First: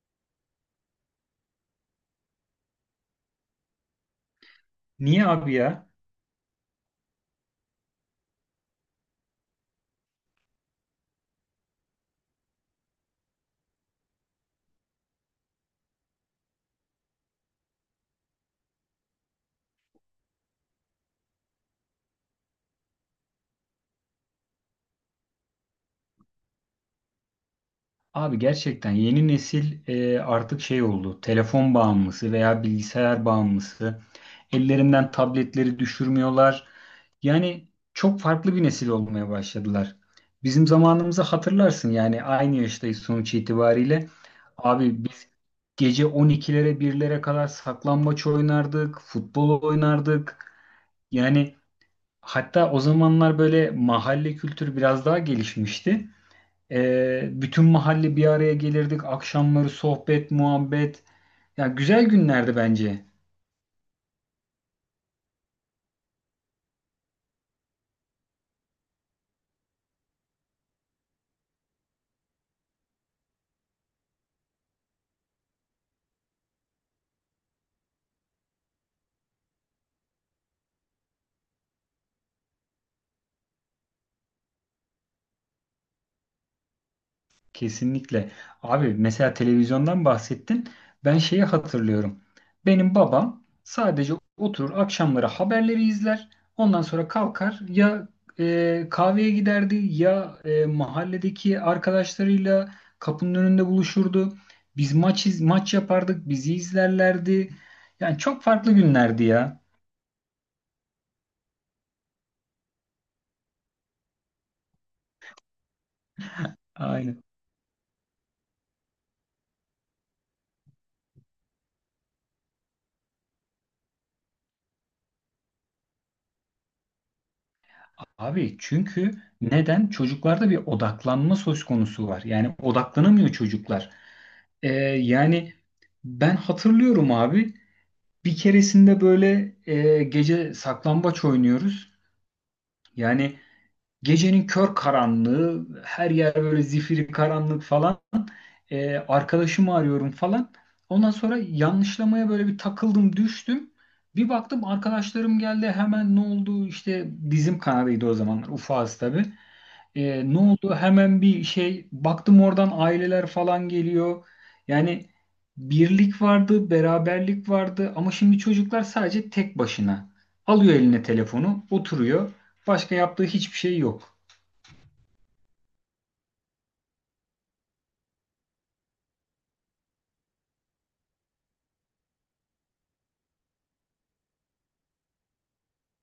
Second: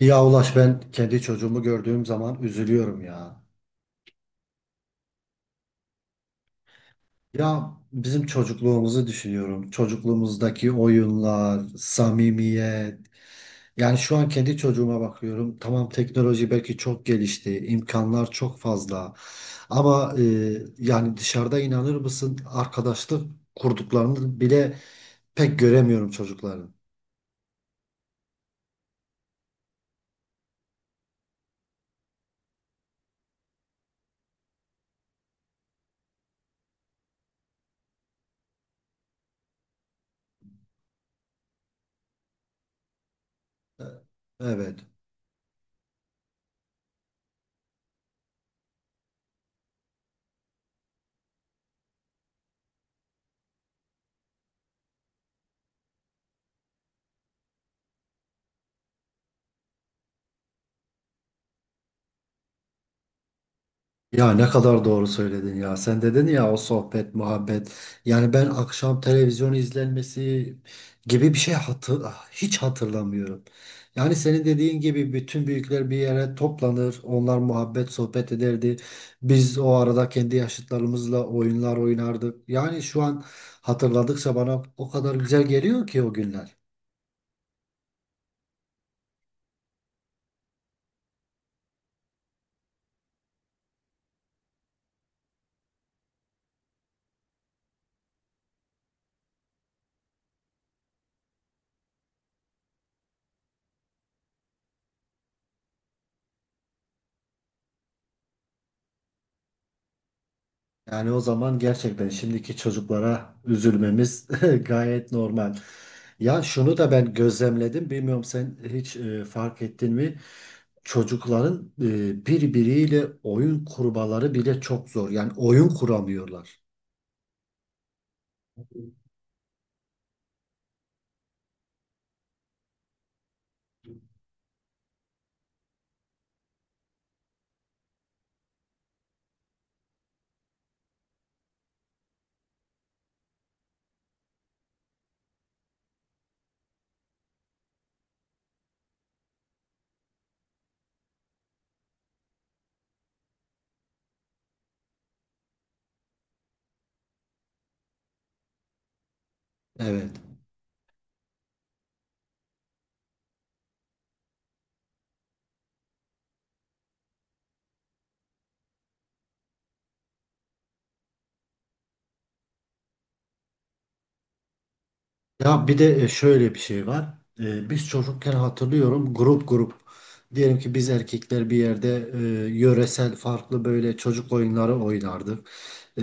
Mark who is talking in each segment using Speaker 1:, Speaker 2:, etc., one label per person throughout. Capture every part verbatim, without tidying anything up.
Speaker 1: Ya Ulaş ben kendi çocuğumu gördüğüm zaman üzülüyorum ya.
Speaker 2: Niye abi ya?
Speaker 1: Ya bizim çocukluğumuzu düşünüyorum. Çocukluğumuzdaki oyunlar, samimiyet. Yani şu an kendi çocuğuma bakıyorum. Tamam teknoloji belki çok gelişti, imkanlar çok fazla. Ama e, yani dışarıda inanır mısın arkadaşlık kurduklarını bile pek göremiyorum çocukların.
Speaker 2: Abi gerçekten yeni nesil e, artık şey oldu. Telefon bağımlısı veya bilgisayar bağımlısı. Ellerinden tabletleri düşürmüyorlar. Yani çok farklı bir nesil olmaya başladılar. Bizim zamanımızı hatırlarsın yani aynı yaştayız sonuç
Speaker 1: E,
Speaker 2: itibariyle.
Speaker 1: Evet.
Speaker 2: Abi biz gece on ikilere birlere kadar saklambaç oynardık, futbol oynardık. Yani hatta o zamanlar böyle mahalle kültürü biraz daha gelişmişti. Ee, bütün mahalle bir araya gelirdik. Akşamları sohbet, muhabbet. Ya güzel günlerdi bence.
Speaker 1: Ya ne kadar doğru söyledin ya. Sen dedin ya o sohbet, muhabbet. Yani ben akşam televizyon izlenmesi gibi bir şey hatır, hiç hatırlamıyorum. Yani senin dediğin gibi bütün büyükler bir yere toplanır. Onlar muhabbet, sohbet ederdi. Biz o arada kendi yaşıtlarımızla oyunlar oynardık. Yani şu an hatırladıkça bana o kadar güzel geliyor ki o günler.
Speaker 2: Kesinlikle. Abi mesela televizyondan bahsettin. Ben şeyi hatırlıyorum. Benim babam sadece oturur akşamları haberleri izler. Ondan sonra kalkar ya e, kahveye giderdi ya e, mahalledeki arkadaşlarıyla kapının önünde buluşurdu. Biz maç iz- maç yapardık, bizi izlerlerdi. Yani çok farklı günlerdi ya.
Speaker 1: Yani o zaman gerçekten şimdiki çocuklara üzülmemiz gayet normal. Ya şunu da ben
Speaker 2: Aynen.
Speaker 1: gözlemledim. Bilmiyorum sen hiç e, fark ettin mi? Çocukların e, birbiriyle oyun kurmaları bile çok zor. Yani oyun kuramıyorlar.
Speaker 2: Abi çünkü neden? Çocuklarda bir odaklanma söz konusu var. Yani odaklanamıyor çocuklar. Ee, Yani ben hatırlıyorum abi bir keresinde böyle e, gece saklambaç oynuyoruz. Yani gecenin kör karanlığı, her yer böyle zifiri karanlık falan. Ee, arkadaşımı arıyorum falan. Ondan sonra yanlışlamaya böyle bir takıldım, düştüm. Bir baktım arkadaşlarım geldi hemen ne oldu işte dizim kanadıydı o zamanlar ufağız tabii.
Speaker 1: Evet.
Speaker 2: E, ne oldu? Hemen bir şey baktım oradan aileler falan geliyor. Yani birlik vardı, beraberlik vardı ama şimdi çocuklar sadece tek başına. Alıyor eline telefonu, oturuyor. Başka yaptığı hiçbir şey yok.
Speaker 1: Ya bir de e, şöyle bir şey var. Ee, Biz çocukken hatırlıyorum grup grup. Diyelim ki biz erkekler bir yerde e, yöresel farklı böyle çocuk oyunları oynardık. Ee,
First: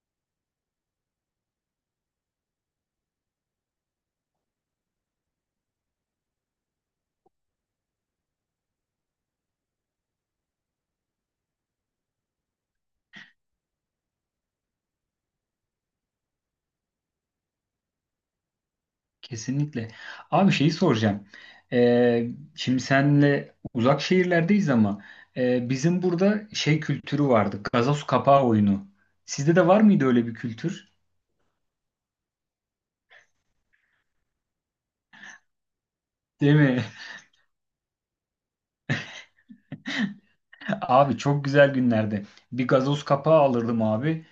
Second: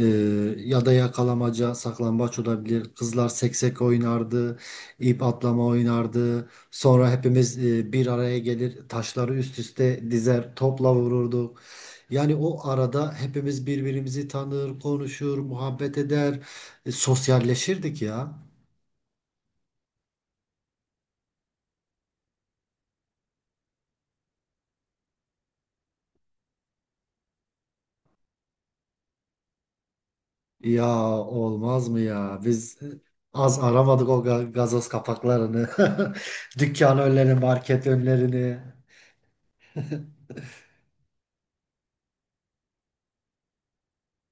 Speaker 1: ya da yakalamaca, saklambaç olabilir. Kızlar seksek oynardı, ip atlama oynardı. Sonra hepimiz e, bir araya gelir, taşları üst üste dizer, topla vururduk. Yani o arada hepimiz birbirimizi tanır, konuşur, muhabbet eder, e, sosyalleşirdik ya.
Speaker 2: Kesinlikle. Abi şeyi soracağım. E, şimdi senle uzak şehirlerdeyiz ama e, bizim burada şey kültürü vardı. Gazoz kapağı oyunu. Sizde de var mıydı öyle bir
Speaker 1: Ya
Speaker 2: kültür?
Speaker 1: olmaz mı ya? Biz az aramadık o ga- gazoz kapaklarını.
Speaker 2: Değil mi?
Speaker 1: Dükkan önlerini, market önlerini.
Speaker 2: Abi çok güzel günlerdi. Bir gazoz kapağı alırdım abi.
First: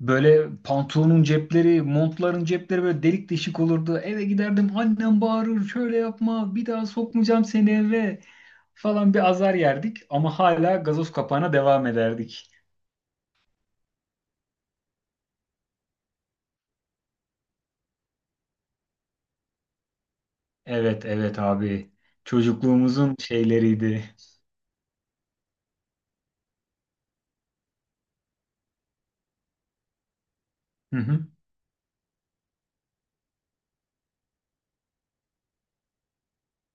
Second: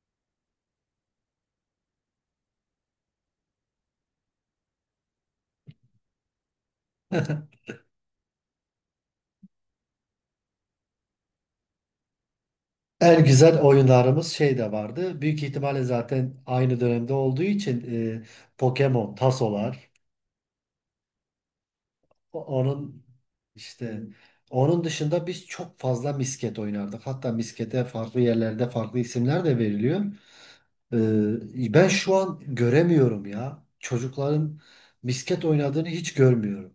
Speaker 2: Böyle pantolonun cepleri, montların cepleri böyle delik deşik olurdu. Eve giderdim annem bağırır şöyle yapma bir daha sokmayacağım seni eve falan bir azar yerdik. Ama hala gazoz kapağına devam ederdik.
Speaker 1: En güzel oyunlarımız şey de vardı. Büyük ihtimalle zaten aynı dönemde olduğu için e, Pokemon, tasolar.
Speaker 2: Evet evet abi
Speaker 1: O- Onun
Speaker 2: çocukluğumuzun
Speaker 1: işte
Speaker 2: şeyleriydi.
Speaker 1: onun dışında biz çok fazla misket oynardık. Hatta miskete farklı yerlerde farklı isimler de veriliyor.
Speaker 2: Hı hı.
Speaker 1: E, ben şu an göremiyorum ya. Çocukların misket oynadığını hiç görmüyorum.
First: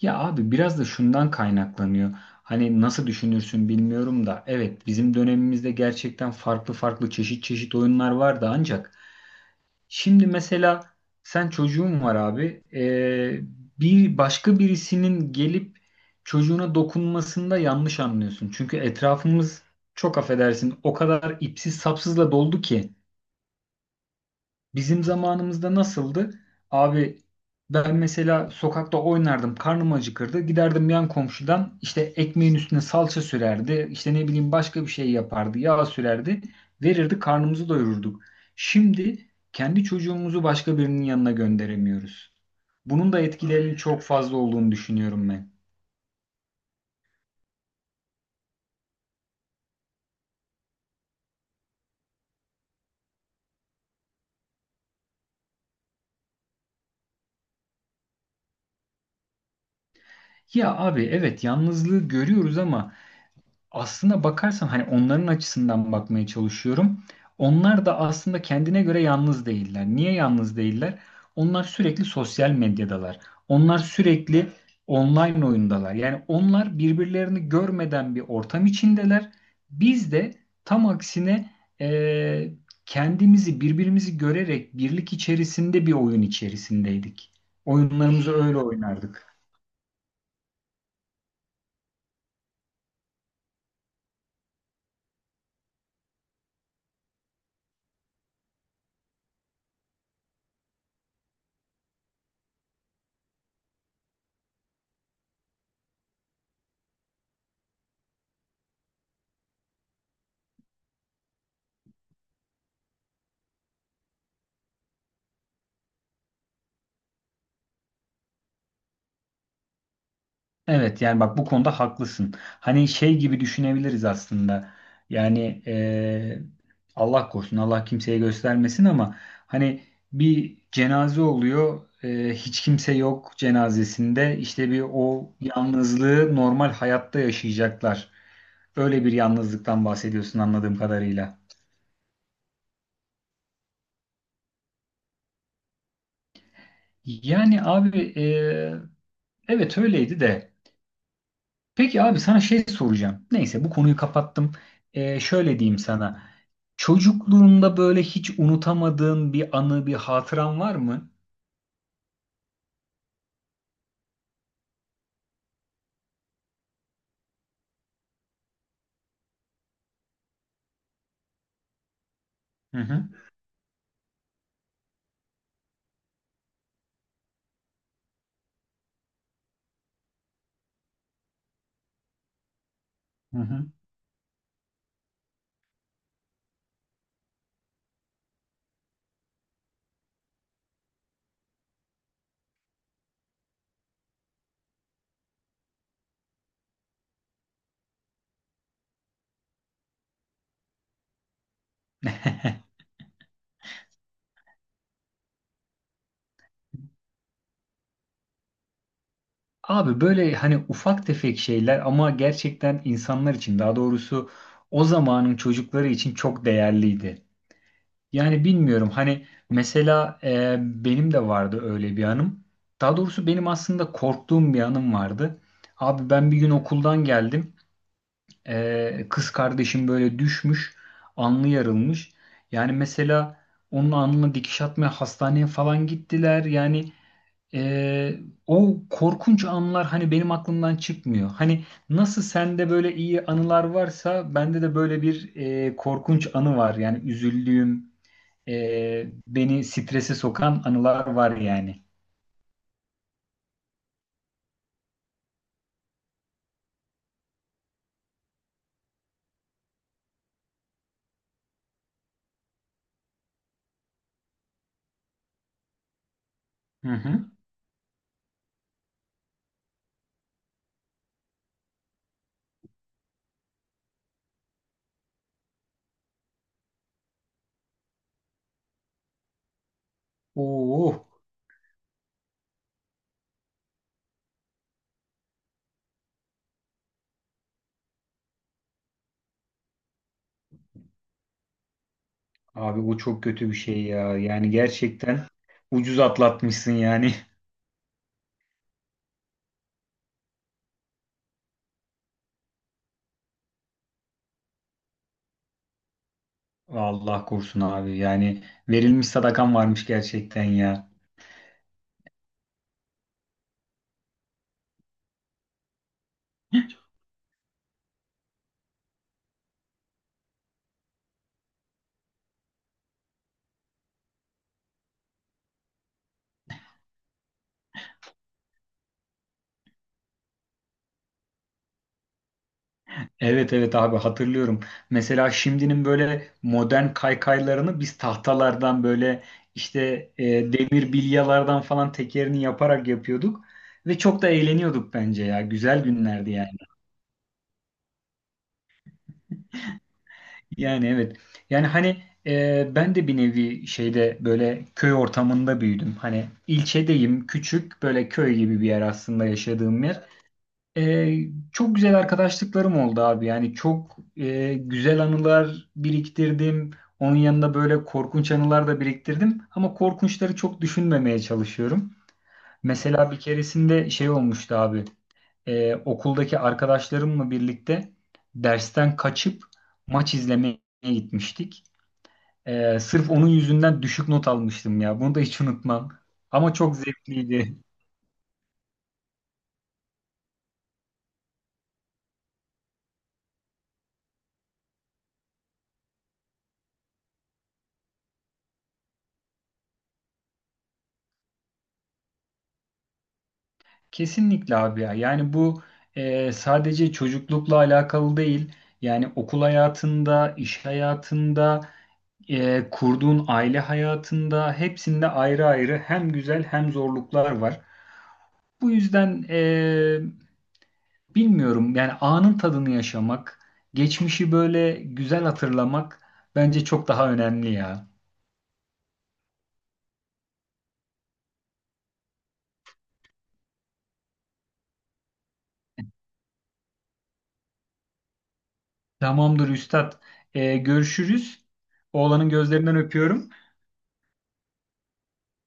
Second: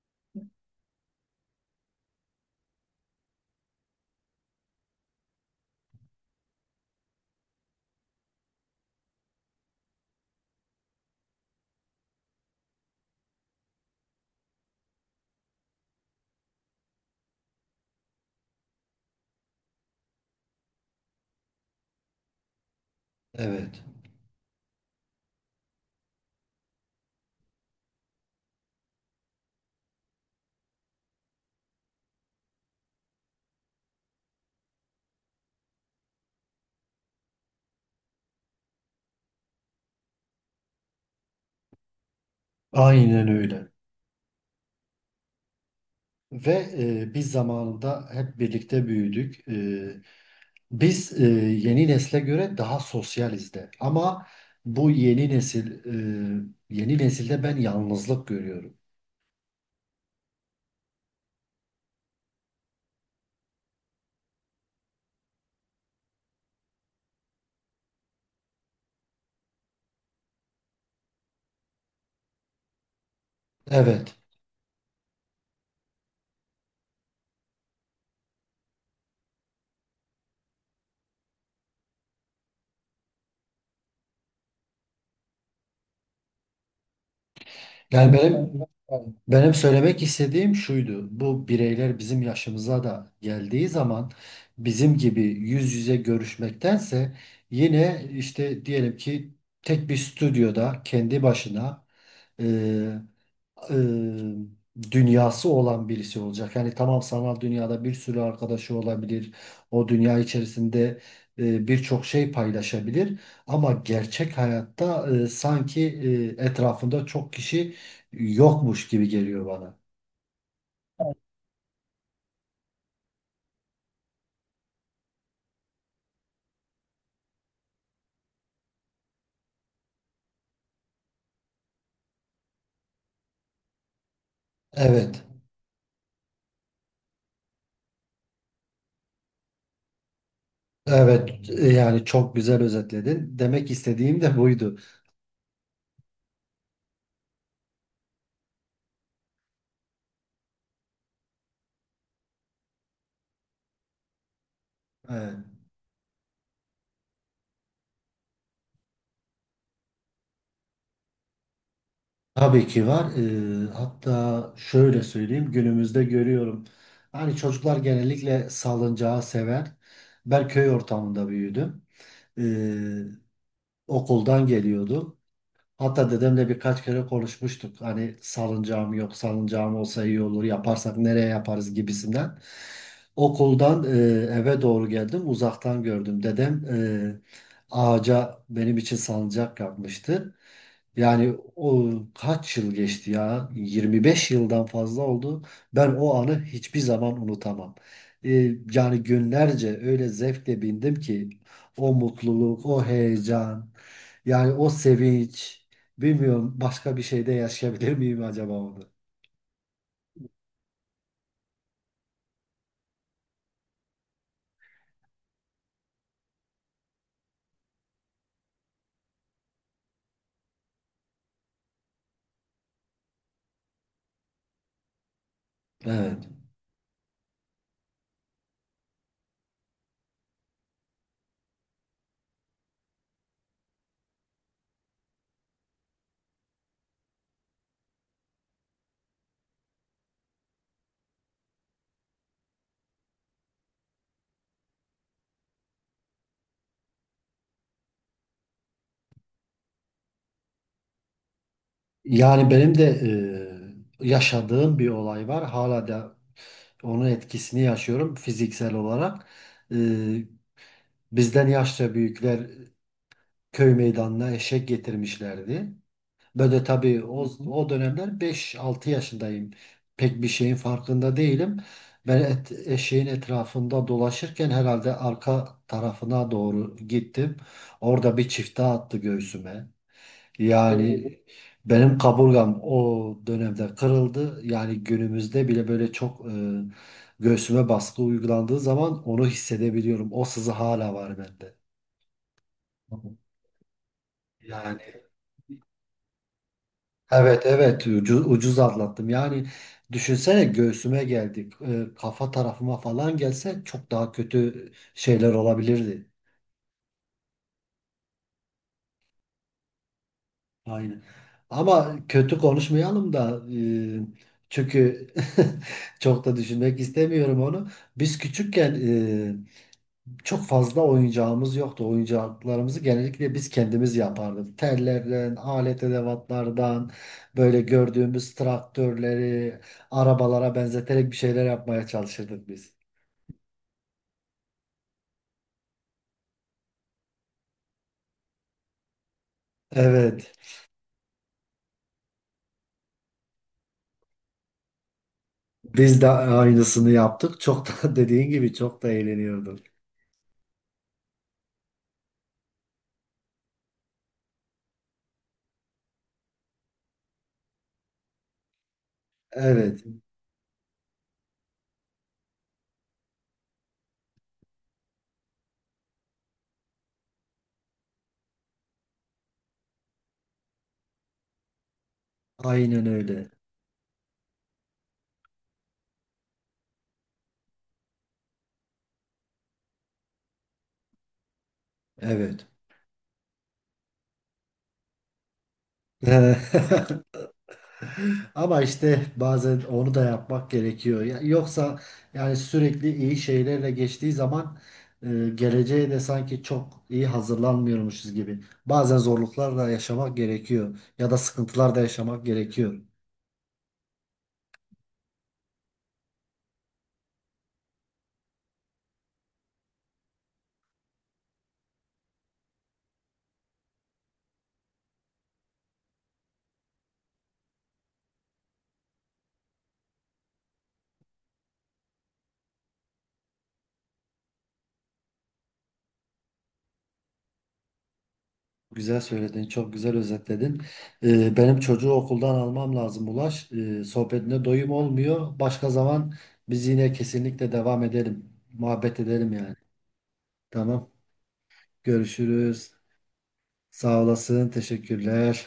Speaker 2: Ya abi biraz da şundan kaynaklanıyor. Hani nasıl düşünürsün bilmiyorum da evet bizim dönemimizde gerçekten farklı farklı çeşit çeşit oyunlar vardı ancak şimdi mesela sen çocuğun var abi. Ee, bir başka birisinin gelip çocuğuna dokunmasında yanlış anlıyorsun. Çünkü etrafımız çok affedersin o kadar ipsiz sapsızla doldu ki.
Speaker 1: Evet,
Speaker 2: Bizim zamanımızda nasıldı? Abi ben mesela sokakta oynardım, karnım acıkırdı. Giderdim yan komşudan işte ekmeğin üstüne salça sürerdi. İşte ne bileyim başka bir şey yapardı, yağ sürerdi. Verirdi, karnımızı doyururduk. Şimdi kendi çocuğumuzu başka birinin yanına gönderemiyoruz. Bunun da
Speaker 1: aynen öyle.
Speaker 2: etkilerinin çok fazla olduğunu düşünüyorum ben.
Speaker 1: Ve e, biz zamanında hep birlikte büyüdük. E, biz e, yeni nesle göre daha sosyaliz de. Ama bu yeni nesil, e, yeni nesilde ben yalnızlık görüyorum.
Speaker 2: Ya abi evet yalnızlığı görüyoruz ama aslında bakarsan hani onların açısından bakmaya çalışıyorum. Onlar da aslında kendine göre yalnız değiller. Niye yalnız değiller? Onlar sürekli sosyal medyadalar. Onlar
Speaker 1: Evet.
Speaker 2: sürekli online oyundalar. Yani onlar birbirlerini görmeden bir ortam içindeler. Biz de tam aksine eee, kendimizi birbirimizi görerek birlik içerisinde bir oyun içerisindeydik.
Speaker 1: Yani
Speaker 2: Oyunlarımızı
Speaker 1: benim
Speaker 2: öyle oynardık.
Speaker 1: benim söylemek istediğim şuydu. Bu bireyler bizim yaşımıza da geldiği zaman bizim gibi yüz yüze görüşmektense yine işte diyelim ki tek bir stüdyoda kendi başına e, dünyası olan birisi olacak. Yani tamam sanal dünyada bir sürü arkadaşı olabilir. O dünya içerisinde e, birçok şey paylaşabilir. Ama gerçek hayatta e, sanki e, etrafında çok kişi yokmuş gibi geliyor bana.
Speaker 2: Evet yani bak bu konuda haklısın. Hani şey gibi düşünebiliriz aslında. Yani eee, Allah korusun Allah kimseye göstermesin ama hani bir cenaze oluyor. Eee, hiç kimse yok cenazesinde. İşte bir
Speaker 1: Evet.
Speaker 2: o yalnızlığı normal hayatta yaşayacaklar. Öyle bir yalnızlıktan bahsediyorsun anladığım kadarıyla.
Speaker 1: Evet. e, Yani çok güzel özetledin. Demek istediğim de buydu.
Speaker 2: Yani abi eee, evet öyleydi de. Peki abi sana şey soracağım. Neyse bu konuyu kapattım. Ee,
Speaker 1: Evet.
Speaker 2: şöyle diyeyim sana. Çocukluğunda böyle hiç unutamadığın bir anı, bir hatıran var mı?
Speaker 1: Tabii ki var. Ee, hatta şöyle söyleyeyim günümüzde görüyorum. Hani çocuklar genellikle salıncağı sever. Ben köy ortamında büyüdüm.
Speaker 2: Hı
Speaker 1: Ee,
Speaker 2: hı.
Speaker 1: okuldan geliyordum. Hatta dedemle birkaç kere konuşmuştuk. Hani salıncağım yok, salıncağım olsa iyi olur, yaparsak nereye yaparız gibisinden.
Speaker 2: Hı hı.
Speaker 1: Okuldan e, eve doğru geldim, uzaktan gördüm. Dedem e, ağaca benim için salıncak yapmıştı. Yani o kaç yıl geçti ya? yirmi beş yıldan fazla oldu. Ben o anı hiçbir zaman unutamam. E, yani günlerce öyle zevkle bindim ki o mutluluk, o heyecan, yani o sevinç. Bilmiyorum başka bir şeyde yaşayabilir miyim acaba onu?
Speaker 2: Abi böyle hani ufak tefek şeyler ama gerçekten insanlar için daha doğrusu o zamanın çocukları için çok değerliydi. Yani bilmiyorum hani mesela e, benim de vardı öyle bir anım. Daha doğrusu benim aslında korktuğum bir anım vardı. Abi
Speaker 1: Evet.
Speaker 2: ben bir gün okuldan geldim. Ee, kız kardeşim böyle düşmüş, alnı yarılmış. Yani mesela onun alnına dikiş atmaya hastaneye falan gittiler. Yani ee, o korkunç anlar hani benim aklımdan çıkmıyor. Hani nasıl sende böyle iyi anılar varsa bende de böyle bir ee, korkunç anı var. Yani üzüldüğüm, ee, beni strese sokan anılar var yani.
Speaker 1: Yani benim de e, yaşadığım bir olay var. Hala da onun etkisini yaşıyorum fiziksel olarak. E, bizden yaşça büyükler köy meydanına eşek getirmişlerdi. Böyle
Speaker 2: Hı
Speaker 1: tabii o,
Speaker 2: hı.
Speaker 1: o dönemler beş altı yaşındayım. Pek bir şeyin farkında değilim. Ben et- eşeğin etrafında dolaşırken herhalde arka tarafına doğru gittim. Orada bir çifte attı göğsüme.
Speaker 2: Oo,
Speaker 1: Yani benim kaburgam o dönemde kırıldı. Yani günümüzde bile böyle çok e, göğsüme baskı uygulandığı zaman onu hissedebiliyorum. O sızı hala var bende.
Speaker 2: abi o çok kötü bir şey ya. Yani
Speaker 1: Yani
Speaker 2: gerçekten ucuz atlatmışsın yani.
Speaker 1: evet, evet, ucu- ucuz atlattım. Yani düşünsene göğsüme geldik. E, kafa tarafıma falan gelse çok daha kötü şeyler olabilirdi.
Speaker 2: Allah korusun abi. Yani verilmiş sadakan varmış gerçekten ya.
Speaker 1: Aynen. Ama kötü konuşmayalım da e, çünkü çok da düşünmek istemiyorum onu. Biz küçükken e, çok fazla oyuncağımız yoktu. Oyuncaklarımızı genellikle biz kendimiz yapardık. Tellerden, alet edevatlardan, böyle gördüğümüz traktörleri, arabalara benzeterek bir şeyler yapmaya çalışırdık biz.
Speaker 2: Evet evet abi hatırlıyorum. Mesela şimdinin böyle modern kaykaylarını biz tahtalardan böyle işte e,
Speaker 1: Evet.
Speaker 2: demir bilyalardan falan tekerini yaparak yapıyorduk. Ve çok da eğleniyorduk bence ya. Güzel
Speaker 1: Biz de
Speaker 2: günlerdi yani.
Speaker 1: aynısını yaptık. Çok da dediğin gibi çok da eğleniyorduk.
Speaker 2: Yani evet. Yani hani e, ben de bir nevi şeyde böyle köy ortamında büyüdüm. Hani ilçedeyim, küçük böyle köy gibi bir yer aslında
Speaker 1: Evet.
Speaker 2: yaşadığım yer. Ee, Çok güzel arkadaşlıklarım oldu abi. Yani çok e, güzel anılar biriktirdim. Onun yanında böyle korkunç anılar da biriktirdim. Ama korkunçları çok düşünmemeye çalışıyorum.
Speaker 1: Aynen
Speaker 2: Mesela bir
Speaker 1: öyle.
Speaker 2: keresinde şey olmuştu abi. Ee, okuldaki arkadaşlarımla birlikte dersten kaçıp maç izlemeye gitmiştik.
Speaker 1: Evet.
Speaker 2: Ee, sırf onun yüzünden düşük not almıştım ya. Bunu da hiç unutmam. Ama çok zevkliydi.
Speaker 1: Ama işte bazen onu da yapmak gerekiyor. Ya- yoksa yani sürekli iyi şeylerle geçtiği zaman e, geleceğe de sanki çok iyi hazırlanmıyormuşuz gibi. Bazen zorluklar da yaşamak gerekiyor ya da sıkıntılar da yaşamak gerekiyor.
Speaker 2: Kesinlikle abi ya. Yani bu e, sadece çocuklukla alakalı değil. Yani okul hayatında, iş hayatında, e, kurduğun aile hayatında hepsinde ayrı ayrı hem güzel hem zorluklar var. Bu yüzden e, bilmiyorum yani anın tadını yaşamak, geçmişi böyle güzel hatırlamak bence çok daha önemli ya.
Speaker 1: Güzel söyledin, çok güzel özetledin. Ee, benim çocuğu okuldan almam lazım Ulaş. Ee, sohbetine doyum olmuyor. Başka zaman biz yine kesinlikle devam edelim. Muhabbet edelim
Speaker 2: Tamamdır
Speaker 1: yani.
Speaker 2: üstad. E,
Speaker 1: Tamam,
Speaker 2: görüşürüz. Oğlanın
Speaker 1: görüşürüz.
Speaker 2: gözlerinden öpüyorum.
Speaker 1: Sağ olasın. Teşekkürler.